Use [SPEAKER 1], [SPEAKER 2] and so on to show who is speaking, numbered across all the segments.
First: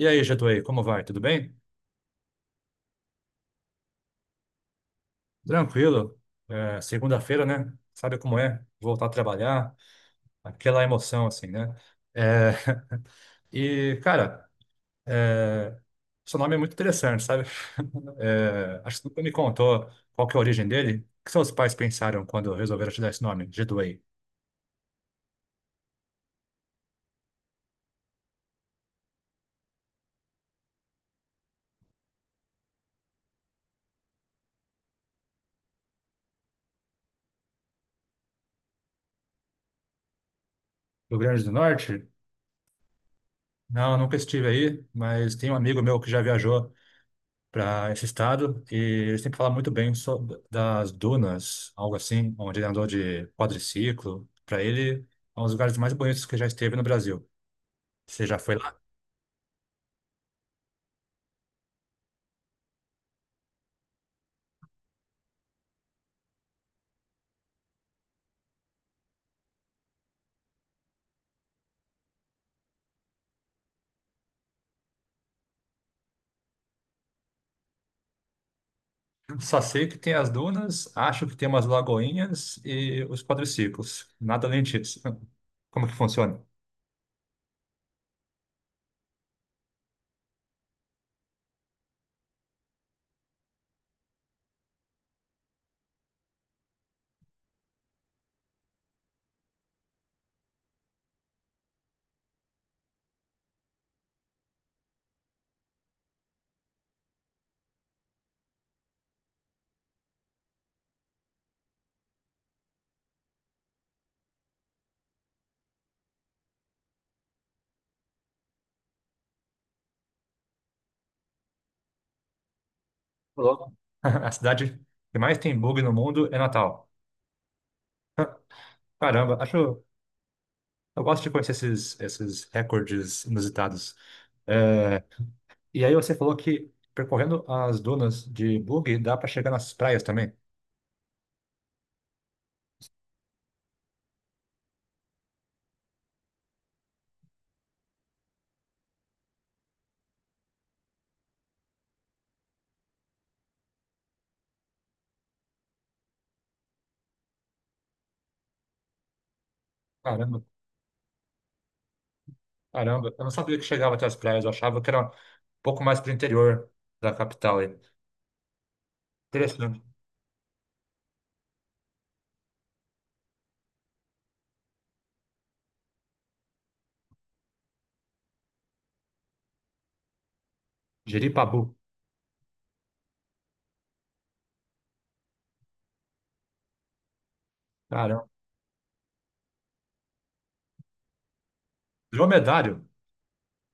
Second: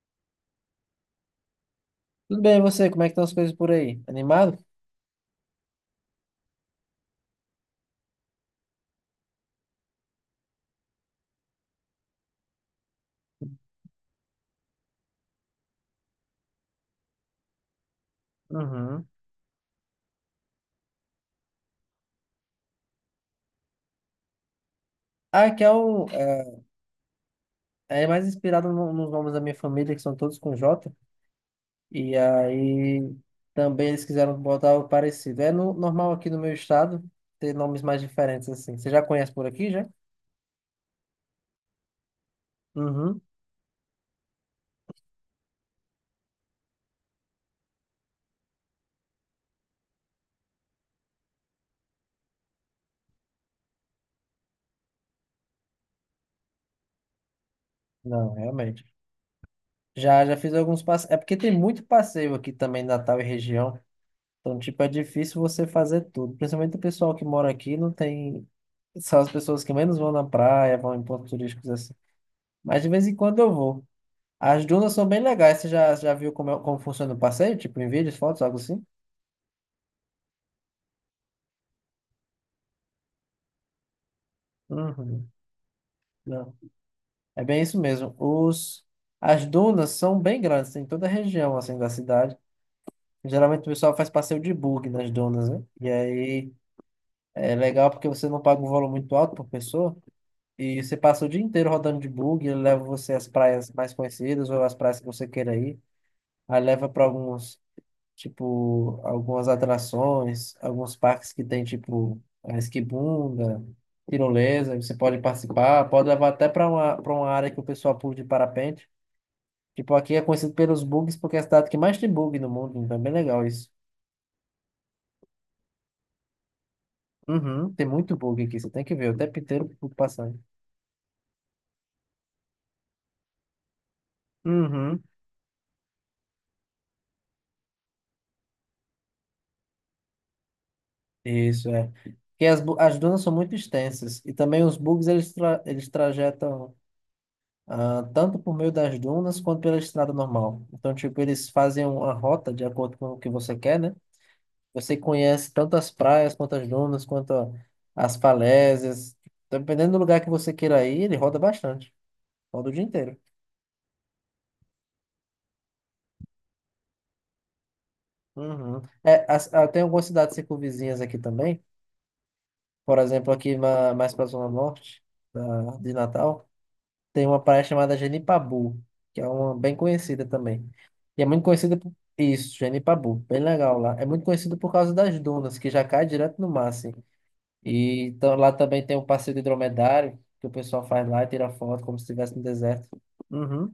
[SPEAKER 1] E aí, Getúlio, como vai? Tudo bem?
[SPEAKER 2] Tudo bem, e você? Como é que estão as coisas por aí? Animado?
[SPEAKER 1] Tranquilo. Segunda-feira, né? Sabe como é? Voltar a trabalhar, aquela emoção, assim, né? É, E, cara, é, seu nome é muito interessante, sabe? Acho
[SPEAKER 2] Uhum.
[SPEAKER 1] que nunca me contou qual que é a origem dele. O que seus pais pensaram quando resolveram te dar esse nome, Getúlio?
[SPEAKER 2] Ah, que é o. É, é mais inspirado nos nomes da minha família, que são todos com J. E aí também eles quiseram botar algo parecido. É normal aqui no meu estado ter nomes mais diferentes assim. Você já conhece por aqui, já?
[SPEAKER 1] Rio Grande do Norte?
[SPEAKER 2] Uhum.
[SPEAKER 1] Não, nunca estive aí, mas tem um amigo meu que já viajou para esse estado e eles sempre fala muito bem sobre das dunas, algo assim, onde ele andou de quadriciclo. Para ele, é um dos lugares mais bonitos que já esteve no Brasil. Você
[SPEAKER 2] Não,
[SPEAKER 1] já foi lá?
[SPEAKER 2] realmente. Já fiz alguns passeios. É porque tem muito passeio aqui também, Natal e região. Então, tipo, é difícil você fazer tudo. Principalmente o pessoal que mora aqui não tem. São as pessoas que menos vão na praia, vão em pontos turísticos. Mas de vez em quando eu vou. As dunas são bem legais. Você já viu como funciona o passeio? Tipo, em vídeos, fotos, algo assim?
[SPEAKER 1] Só sei que tem as dunas, acho que tem umas lagoinhas e os quadriciclos. Nada além disso.
[SPEAKER 2] Uhum.
[SPEAKER 1] Como que funciona?
[SPEAKER 2] Não. É bem isso mesmo. As dunas são bem grandes, tem em toda a região assim, da cidade. Geralmente o pessoal faz passeio de bug nas dunas, né? E aí é legal porque você não paga um valor muito alto por pessoa. E você passa o dia inteiro rodando de bug, ele leva você às praias mais conhecidas ou às praias que você queira ir. Aí leva para alguns, tipo, algumas atrações, alguns parques que tem, tipo, a esquibunda, tirolesa, você pode participar, pode levar até para uma área que o pessoal pula de parapente. Tipo, aqui é conhecido pelos bugs porque é a cidade que mais tem bug no mundo, então é bem legal isso.
[SPEAKER 1] Louco. A cidade que mais tem bug no mundo é Natal.
[SPEAKER 2] Uhum, tem muito bug aqui, você tem que ver, o tempo
[SPEAKER 1] Caramba,
[SPEAKER 2] inteiro
[SPEAKER 1] acho.
[SPEAKER 2] o bug passando.
[SPEAKER 1] Eu gosto de conhecer esses, esses recordes inusitados.
[SPEAKER 2] Uhum.
[SPEAKER 1] É, E aí você falou que percorrendo as dunas de buggy dá para chegar nas praias também.
[SPEAKER 2] Isso, é. Porque as dunas são muito extensas e também os bugs eles trajetam, tanto por meio das dunas quanto pela estrada normal. Então, tipo, eles fazem uma rota de acordo com o que você quer, né? Você conhece tanto as praias quanto as dunas, quanto as falésias. Dependendo do lugar que
[SPEAKER 1] Caramba,
[SPEAKER 2] você queira ir, ele roda bastante. Roda o dia
[SPEAKER 1] caramba.
[SPEAKER 2] inteiro.
[SPEAKER 1] Eu não sabia que chegava até as praias. Eu achava que era um pouco mais para o interior da capital aí.
[SPEAKER 2] Uhum. É, tem
[SPEAKER 1] Interessante.
[SPEAKER 2] algumas cidades circunvizinhas aqui também. Por exemplo, aqui mais para a Zona Norte de Natal. Tem uma praia chamada Genipabu, que é uma bem conhecida também. E é muito
[SPEAKER 1] Jeripabu.
[SPEAKER 2] conhecida por isso, Genipabu, bem legal lá. É muito conhecido por causa das dunas, que já cai direto no mar, assim. E
[SPEAKER 1] Caramba.
[SPEAKER 2] então, lá também tem um passeio de dromedário, que o pessoal faz lá e tira foto como se estivesse no
[SPEAKER 1] Dromedário.
[SPEAKER 2] deserto. Uhum.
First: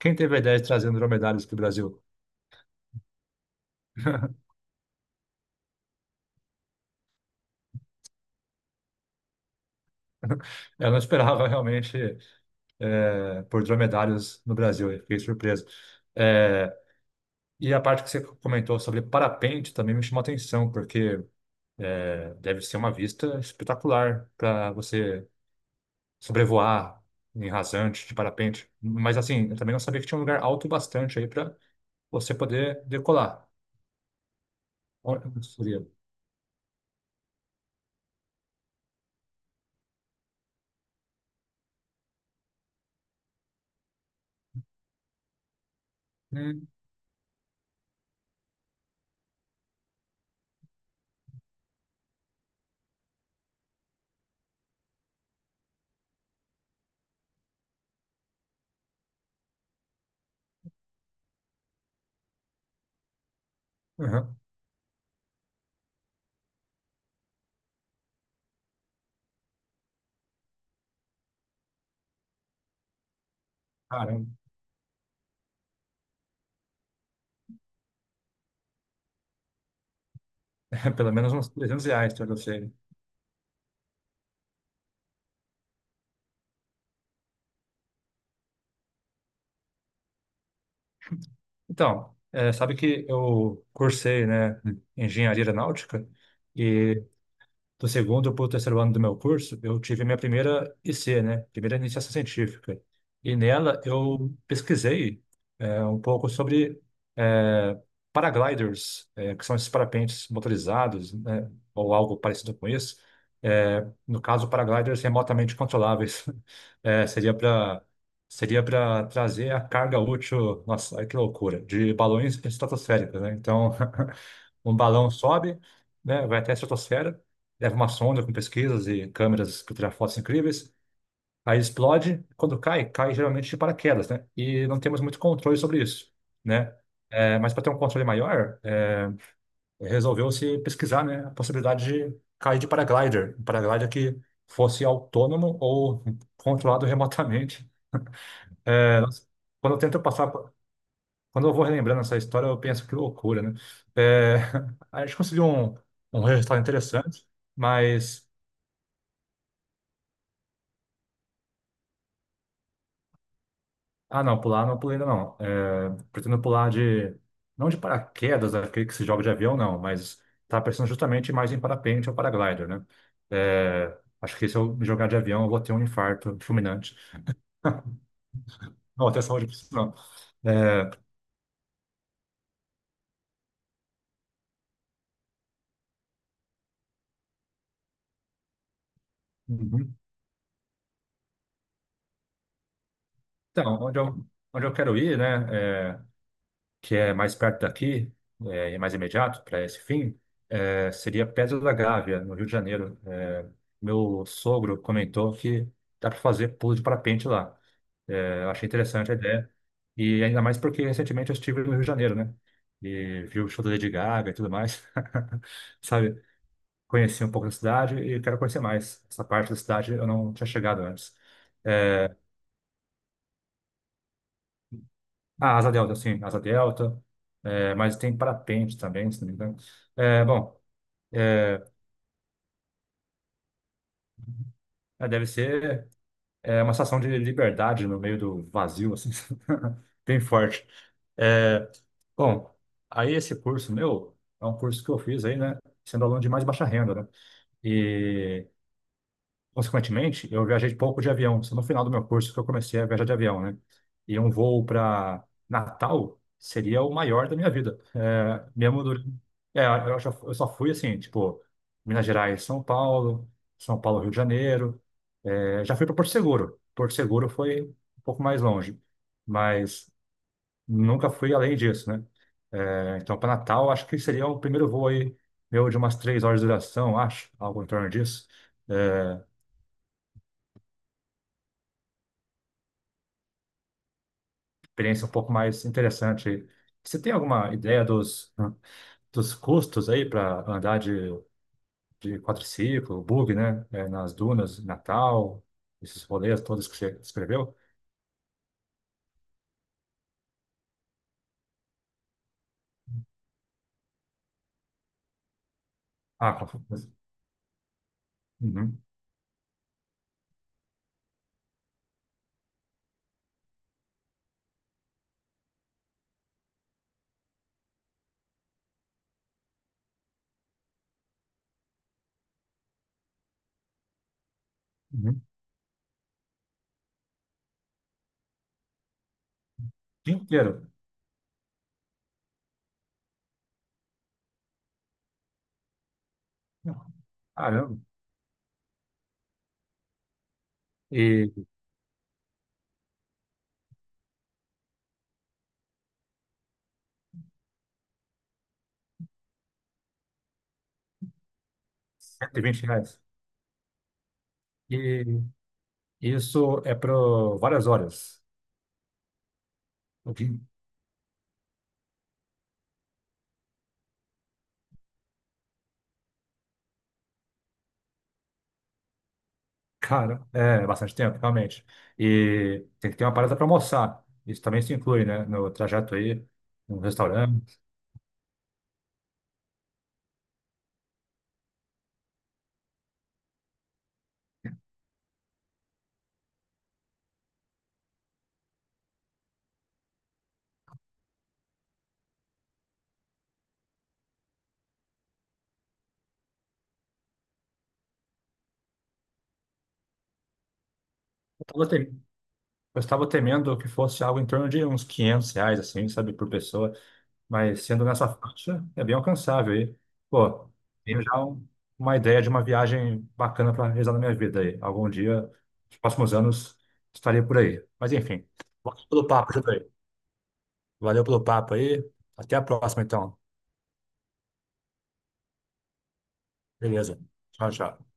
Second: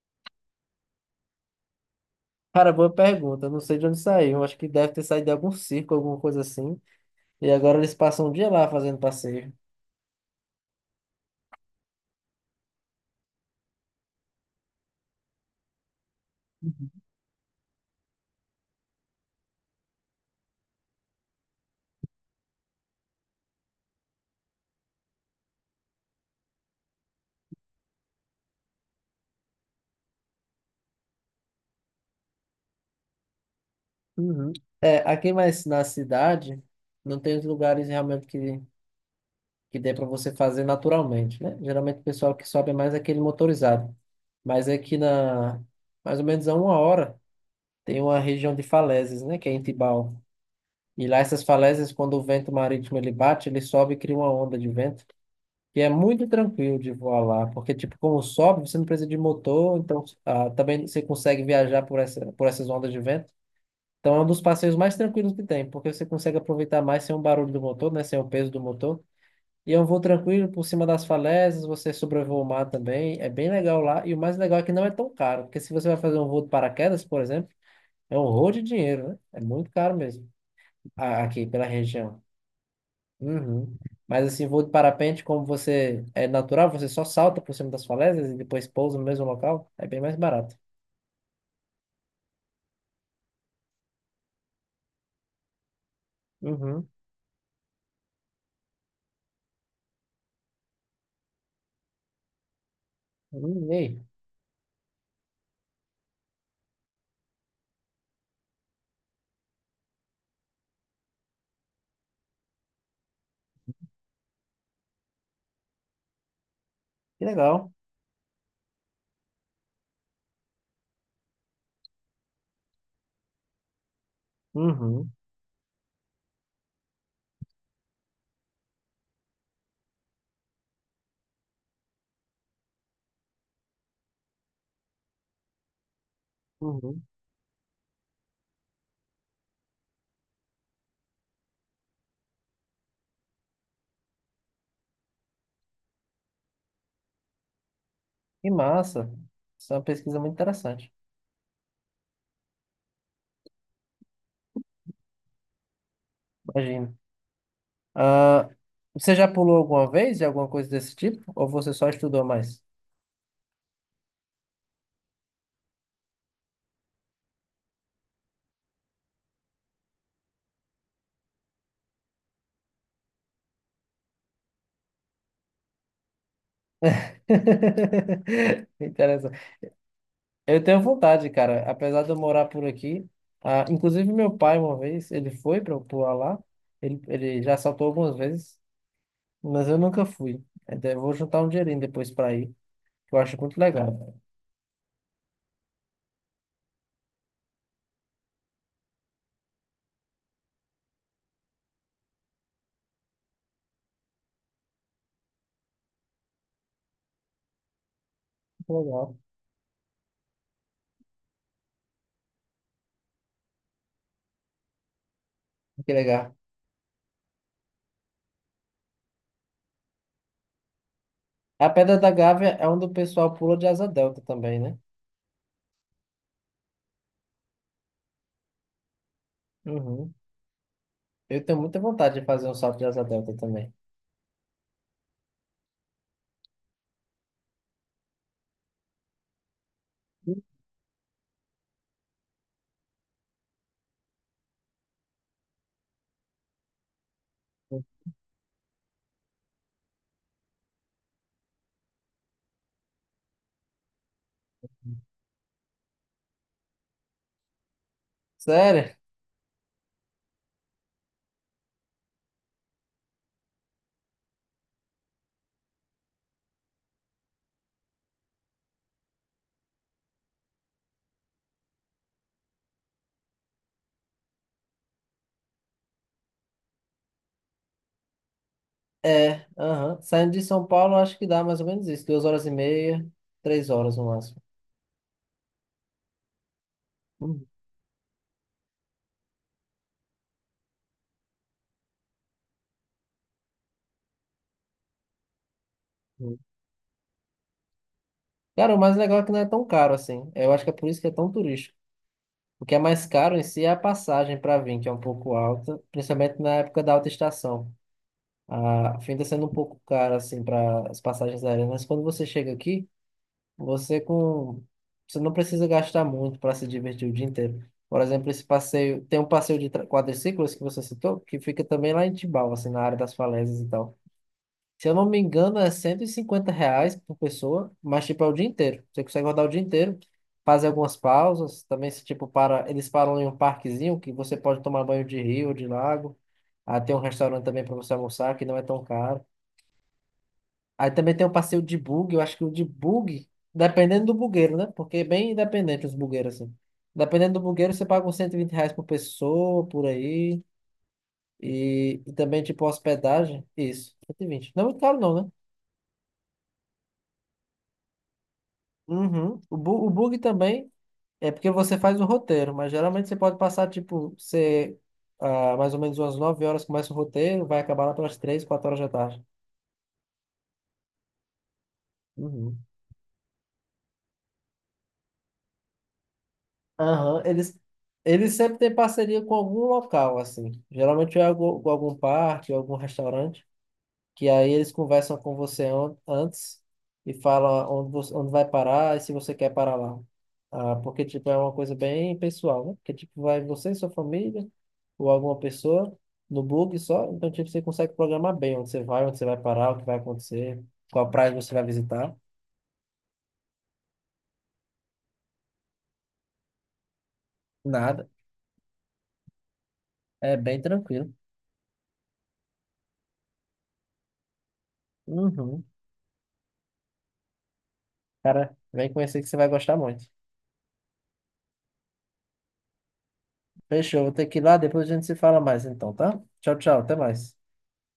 [SPEAKER 1] Quem teve a ideia de trazer dromedários para o Brasil?
[SPEAKER 2] Cara, boa pergunta. Eu não sei de onde saiu. Acho que deve ter saído de algum circo, alguma coisa assim. E agora eles passam um dia lá fazendo passeio.
[SPEAKER 1] Eu não esperava realmente por dromedários no Brasil. Eu fiquei surpreso. Eh, E a parte que você comentou sobre parapente também me chamou a atenção, porque deve ser uma vista espetacular para você sobrevoar em rasante de parapente. Mas assim, eu também não sabia que tinha um lugar alto bastante aí para você poder decolar.
[SPEAKER 2] Uhum. É,
[SPEAKER 1] Olha
[SPEAKER 2] aqui
[SPEAKER 1] que
[SPEAKER 2] mais na
[SPEAKER 1] seria.
[SPEAKER 2] cidade, não tem os lugares realmente que dê para você fazer naturalmente, né? Geralmente o pessoal que sobe é mais aquele motorizado. Mas aqui na mais ou menos a
[SPEAKER 1] Hum,
[SPEAKER 2] uma hora tem uma região de falésias, né? Que é em Tibau. E lá essas falésias, quando o vento marítimo ele bate, ele sobe e cria uma onda de vento, que é muito tranquilo de voar lá, porque tipo, como sobe, você não precisa de motor, então, também você consegue viajar por essas ondas de vento. Então é um
[SPEAKER 1] aham.
[SPEAKER 2] dos passeios mais tranquilos que tem, porque você consegue aproveitar mais sem o barulho do motor, né? Sem o peso do motor. E eu vou tranquilo por cima das falésias, você sobrevoa o mar também, é bem legal lá. E o
[SPEAKER 1] Caramba,
[SPEAKER 2] mais legal é que não é tão caro, porque se você vai fazer um voo de paraquedas, por exemplo, é um horror de dinheiro, né? É muito caro mesmo,
[SPEAKER 1] pelo menos
[SPEAKER 2] aqui
[SPEAKER 1] uns
[SPEAKER 2] pela
[SPEAKER 1] 300 reais
[SPEAKER 2] região.
[SPEAKER 1] para você.
[SPEAKER 2] Uhum. Mas assim, voo de parapente, como você é natural, você só salta por cima das falésias e depois pousa no mesmo local, é bem mais barato.
[SPEAKER 1] Então, sabe que eu cursei, né, engenharia aeronáutica
[SPEAKER 2] Uhum.
[SPEAKER 1] e do segundo para o terceiro ano do meu curso, eu tive minha primeira IC, né? Primeira iniciação científica. E
[SPEAKER 2] E
[SPEAKER 1] nela
[SPEAKER 2] aí?
[SPEAKER 1] eu pesquisei um pouco sobre é, paragliders, que são esses parapentes motorizados, né? Ou algo parecido com isso. No caso, paragliders remotamente controláveis. É,
[SPEAKER 2] Que
[SPEAKER 1] seria
[SPEAKER 2] legal.
[SPEAKER 1] para seria para trazer a carga útil, nossa, ai, que loucura, de balões estratosféricos, né? Então, um balão
[SPEAKER 2] Uhum.
[SPEAKER 1] sobe, né, vai até a estratosfera, leva uma sonda com pesquisas e câmeras que tiram fotos incríveis, aí explode, quando cai, cai geralmente de paraquedas, né, e não temos muito controle sobre isso, né.
[SPEAKER 2] Uhum.
[SPEAKER 1] Mas para ter um controle maior, resolveu-se pesquisar, né, a possibilidade de cair de paraglider, um paraglider que fosse autônomo ou controlado remotamente.
[SPEAKER 2] Que
[SPEAKER 1] É,
[SPEAKER 2] massa.
[SPEAKER 1] nós-
[SPEAKER 2] Isso
[SPEAKER 1] Quando
[SPEAKER 2] é
[SPEAKER 1] eu
[SPEAKER 2] uma
[SPEAKER 1] tento
[SPEAKER 2] pesquisa
[SPEAKER 1] passar.
[SPEAKER 2] muito interessante.
[SPEAKER 1] Quando eu vou relembrando essa história, eu penso que loucura, né? É, a gente conseguiu um resultado
[SPEAKER 2] Imagina.
[SPEAKER 1] interessante, mas.
[SPEAKER 2] Ah, você já pulou alguma vez de alguma coisa desse tipo? Ou você só estudou mais?
[SPEAKER 1] Ah, não, pular não pulei ainda não. Pretendo pular de. Não de paraquedas, aquele que se joga de avião, não, mas tá pensando justamente mais em parapente ou paraglider, né? Acho que se eu me jogar de avião, eu vou ter um infarto fulminante. Não, vou ter
[SPEAKER 2] Interessante.
[SPEAKER 1] saúde pra isso, não.
[SPEAKER 2] Eu tenho
[SPEAKER 1] É,
[SPEAKER 2] vontade, cara. Apesar de eu morar por aqui, ah, inclusive meu pai uma vez, ele foi para pular lá. Ele já saltou algumas vezes, mas eu
[SPEAKER 1] uhum.
[SPEAKER 2] nunca fui. Até vou juntar um dinheirinho depois para ir, que eu acho muito
[SPEAKER 1] Então, onde
[SPEAKER 2] legal.
[SPEAKER 1] eu, onde eu quero ir, né? Que é mais perto daqui, e mais imediato para esse fim, seria Pedra da Gávea, no Rio de Janeiro. Meu sogro comentou que dá para fazer pulo de parapente lá. Eu achei
[SPEAKER 2] Muito
[SPEAKER 1] interessante a
[SPEAKER 2] legal.
[SPEAKER 1] ideia. E ainda mais porque recentemente eu estive no Rio de Janeiro, né? E vi o show da Lady Gaga e tudo mais.
[SPEAKER 2] Que
[SPEAKER 1] Sabe?
[SPEAKER 2] legal.
[SPEAKER 1] Conheci um pouco da cidade e quero conhecer mais. Essa parte da cidade eu não tinha chegado antes.
[SPEAKER 2] A Pedra da
[SPEAKER 1] É,
[SPEAKER 2] Gávea é onde o pessoal pula de asa delta também, né?
[SPEAKER 1] a Asa Delta, sim, Asa Delta. Mas tem parapente também, se não me engano.
[SPEAKER 2] Uhum.
[SPEAKER 1] Bom,
[SPEAKER 2] Eu tenho
[SPEAKER 1] É,
[SPEAKER 2] muita vontade de fazer um salto de asa delta também.
[SPEAKER 1] deve ser uma sensação de liberdade no meio do vazio, assim, bem forte. É, Bom, aí esse curso meu é um curso que eu fiz aí, né, sendo aluno de mais baixa renda, né?
[SPEAKER 2] Uhum.
[SPEAKER 1] E, consequentemente, eu viajei pouco de avião. Só no final do meu curso que eu comecei a viajar de avião, né? E um voo para Natal seria o maior da minha vida. Mesmo
[SPEAKER 2] Sério?
[SPEAKER 1] durante... Eu só fui assim, tipo, Minas Gerais, São Paulo, São Paulo, Rio de Janeiro. Já fui para Porto Seguro. Porto Seguro foi um pouco mais longe, mas nunca fui além disso, né? Então, para Natal, acho que seria o primeiro voo aí, meu, de umas 3 horas de duração, acho, algo em torno disso. É,
[SPEAKER 2] É, aham. Saindo de São Paulo, acho que dá mais ou menos isso. 2 horas e meia, 3 horas no máximo.
[SPEAKER 1] Experiência um pouco mais interessante aí. Você tem
[SPEAKER 2] Uhum.
[SPEAKER 1] alguma ideia dos, dos custos aí para andar de quadriciclo, bug, né? Nas dunas, Natal, esses rolês todos que você escreveu?
[SPEAKER 2] Cara, o mais legal é que não é tão caro assim. Eu acho que é por isso que é tão turístico. O que é mais caro em si é a passagem para vir, que é um pouco alta,
[SPEAKER 1] Ah,
[SPEAKER 2] principalmente na
[SPEAKER 1] com-
[SPEAKER 2] época da alta estação.
[SPEAKER 1] uhum,
[SPEAKER 2] A, fim de sendo um pouco caro assim para as passagens aéreas, mas quando você chega aqui, Você com, você não precisa gastar muito para se divertir o dia inteiro. Por exemplo, esse passeio, tem um passeio de quadriciclos que você citou, que fica também lá em Tibau, assim, na área das falésias e tal. Se eu não me
[SPEAKER 1] uhum.
[SPEAKER 2] engano, é R$ 150 por pessoa, mas tipo é o dia inteiro. Você consegue rodar o dia inteiro,
[SPEAKER 1] Dia inteiro.
[SPEAKER 2] fazer algumas pausas, também se tipo para, eles param em um parquezinho que você pode tomar banho de rio ou de lago. Ah, tem um restaurante também para
[SPEAKER 1] Caramba.
[SPEAKER 2] você almoçar que não é tão caro. Aí também tem o
[SPEAKER 1] E
[SPEAKER 2] passeio de bug, eu acho que o de bug, dependendo do bugueiro, né? Porque é bem independente os bugueiros, assim. Dependendo do bugueiro, você paga uns R$ 120 por pessoa, por aí. E
[SPEAKER 1] cento
[SPEAKER 2] também,
[SPEAKER 1] e
[SPEAKER 2] tipo,
[SPEAKER 1] vinte reais.
[SPEAKER 2] hospedagem. Isso, 120 não é muito caro, não,
[SPEAKER 1] E
[SPEAKER 2] né?
[SPEAKER 1] isso é para várias horas.
[SPEAKER 2] Uhum. O
[SPEAKER 1] O
[SPEAKER 2] bug
[SPEAKER 1] que-
[SPEAKER 2] também é porque você faz o roteiro, mas geralmente você pode passar, tipo, você, mais ou menos umas 9 horas começa o roteiro, vai acabar lá pelas 3 4 horas da tarde.
[SPEAKER 1] Cara, é bastante tempo, realmente.
[SPEAKER 2] Uhum.
[SPEAKER 1] E tem que ter uma parada para almoçar. Isso também se inclui, né? No trajeto aí, no
[SPEAKER 2] Aham,
[SPEAKER 1] restaurante.
[SPEAKER 2] eles sempre têm parceria com algum local, assim. Geralmente é com algum parque, algum restaurante, que aí eles conversam com você antes e falam onde vai parar e se você quer parar lá. Ah, porque, tipo, é uma coisa bem pessoal, né? Porque, tipo, vai você e sua família ou alguma pessoa no bug só. Então, tipo, você consegue programar bem onde você vai parar, o que vai acontecer, qual praia você vai
[SPEAKER 1] Tava te-
[SPEAKER 2] visitar.
[SPEAKER 1] Eu estava temendo que fosse algo em torno de uns 500 reais, assim, sabe, por pessoa. Mas sendo nessa
[SPEAKER 2] Nada.
[SPEAKER 1] faixa, é bem alcançável. Aí
[SPEAKER 2] É
[SPEAKER 1] pô,
[SPEAKER 2] bem
[SPEAKER 1] tenho
[SPEAKER 2] tranquilo.
[SPEAKER 1] já uma ideia de uma viagem bacana para realizar na minha vida aí. Algum dia,
[SPEAKER 2] Uhum.
[SPEAKER 1] nos próximos anos, estarei por aí. Mas, enfim,
[SPEAKER 2] Cara,
[SPEAKER 1] valeu
[SPEAKER 2] vem
[SPEAKER 1] pelo
[SPEAKER 2] conhecer que
[SPEAKER 1] papo,
[SPEAKER 2] você vai
[SPEAKER 1] Júlio.
[SPEAKER 2] gostar muito.
[SPEAKER 1] Valeu pelo papo aí. Até a próxima, então.
[SPEAKER 2] Fechou, vou ter que ir lá, depois a gente se fala mais então, tá? Tchau, tchau, até
[SPEAKER 1] Beleza.
[SPEAKER 2] mais.
[SPEAKER 1] Tchau, tchau.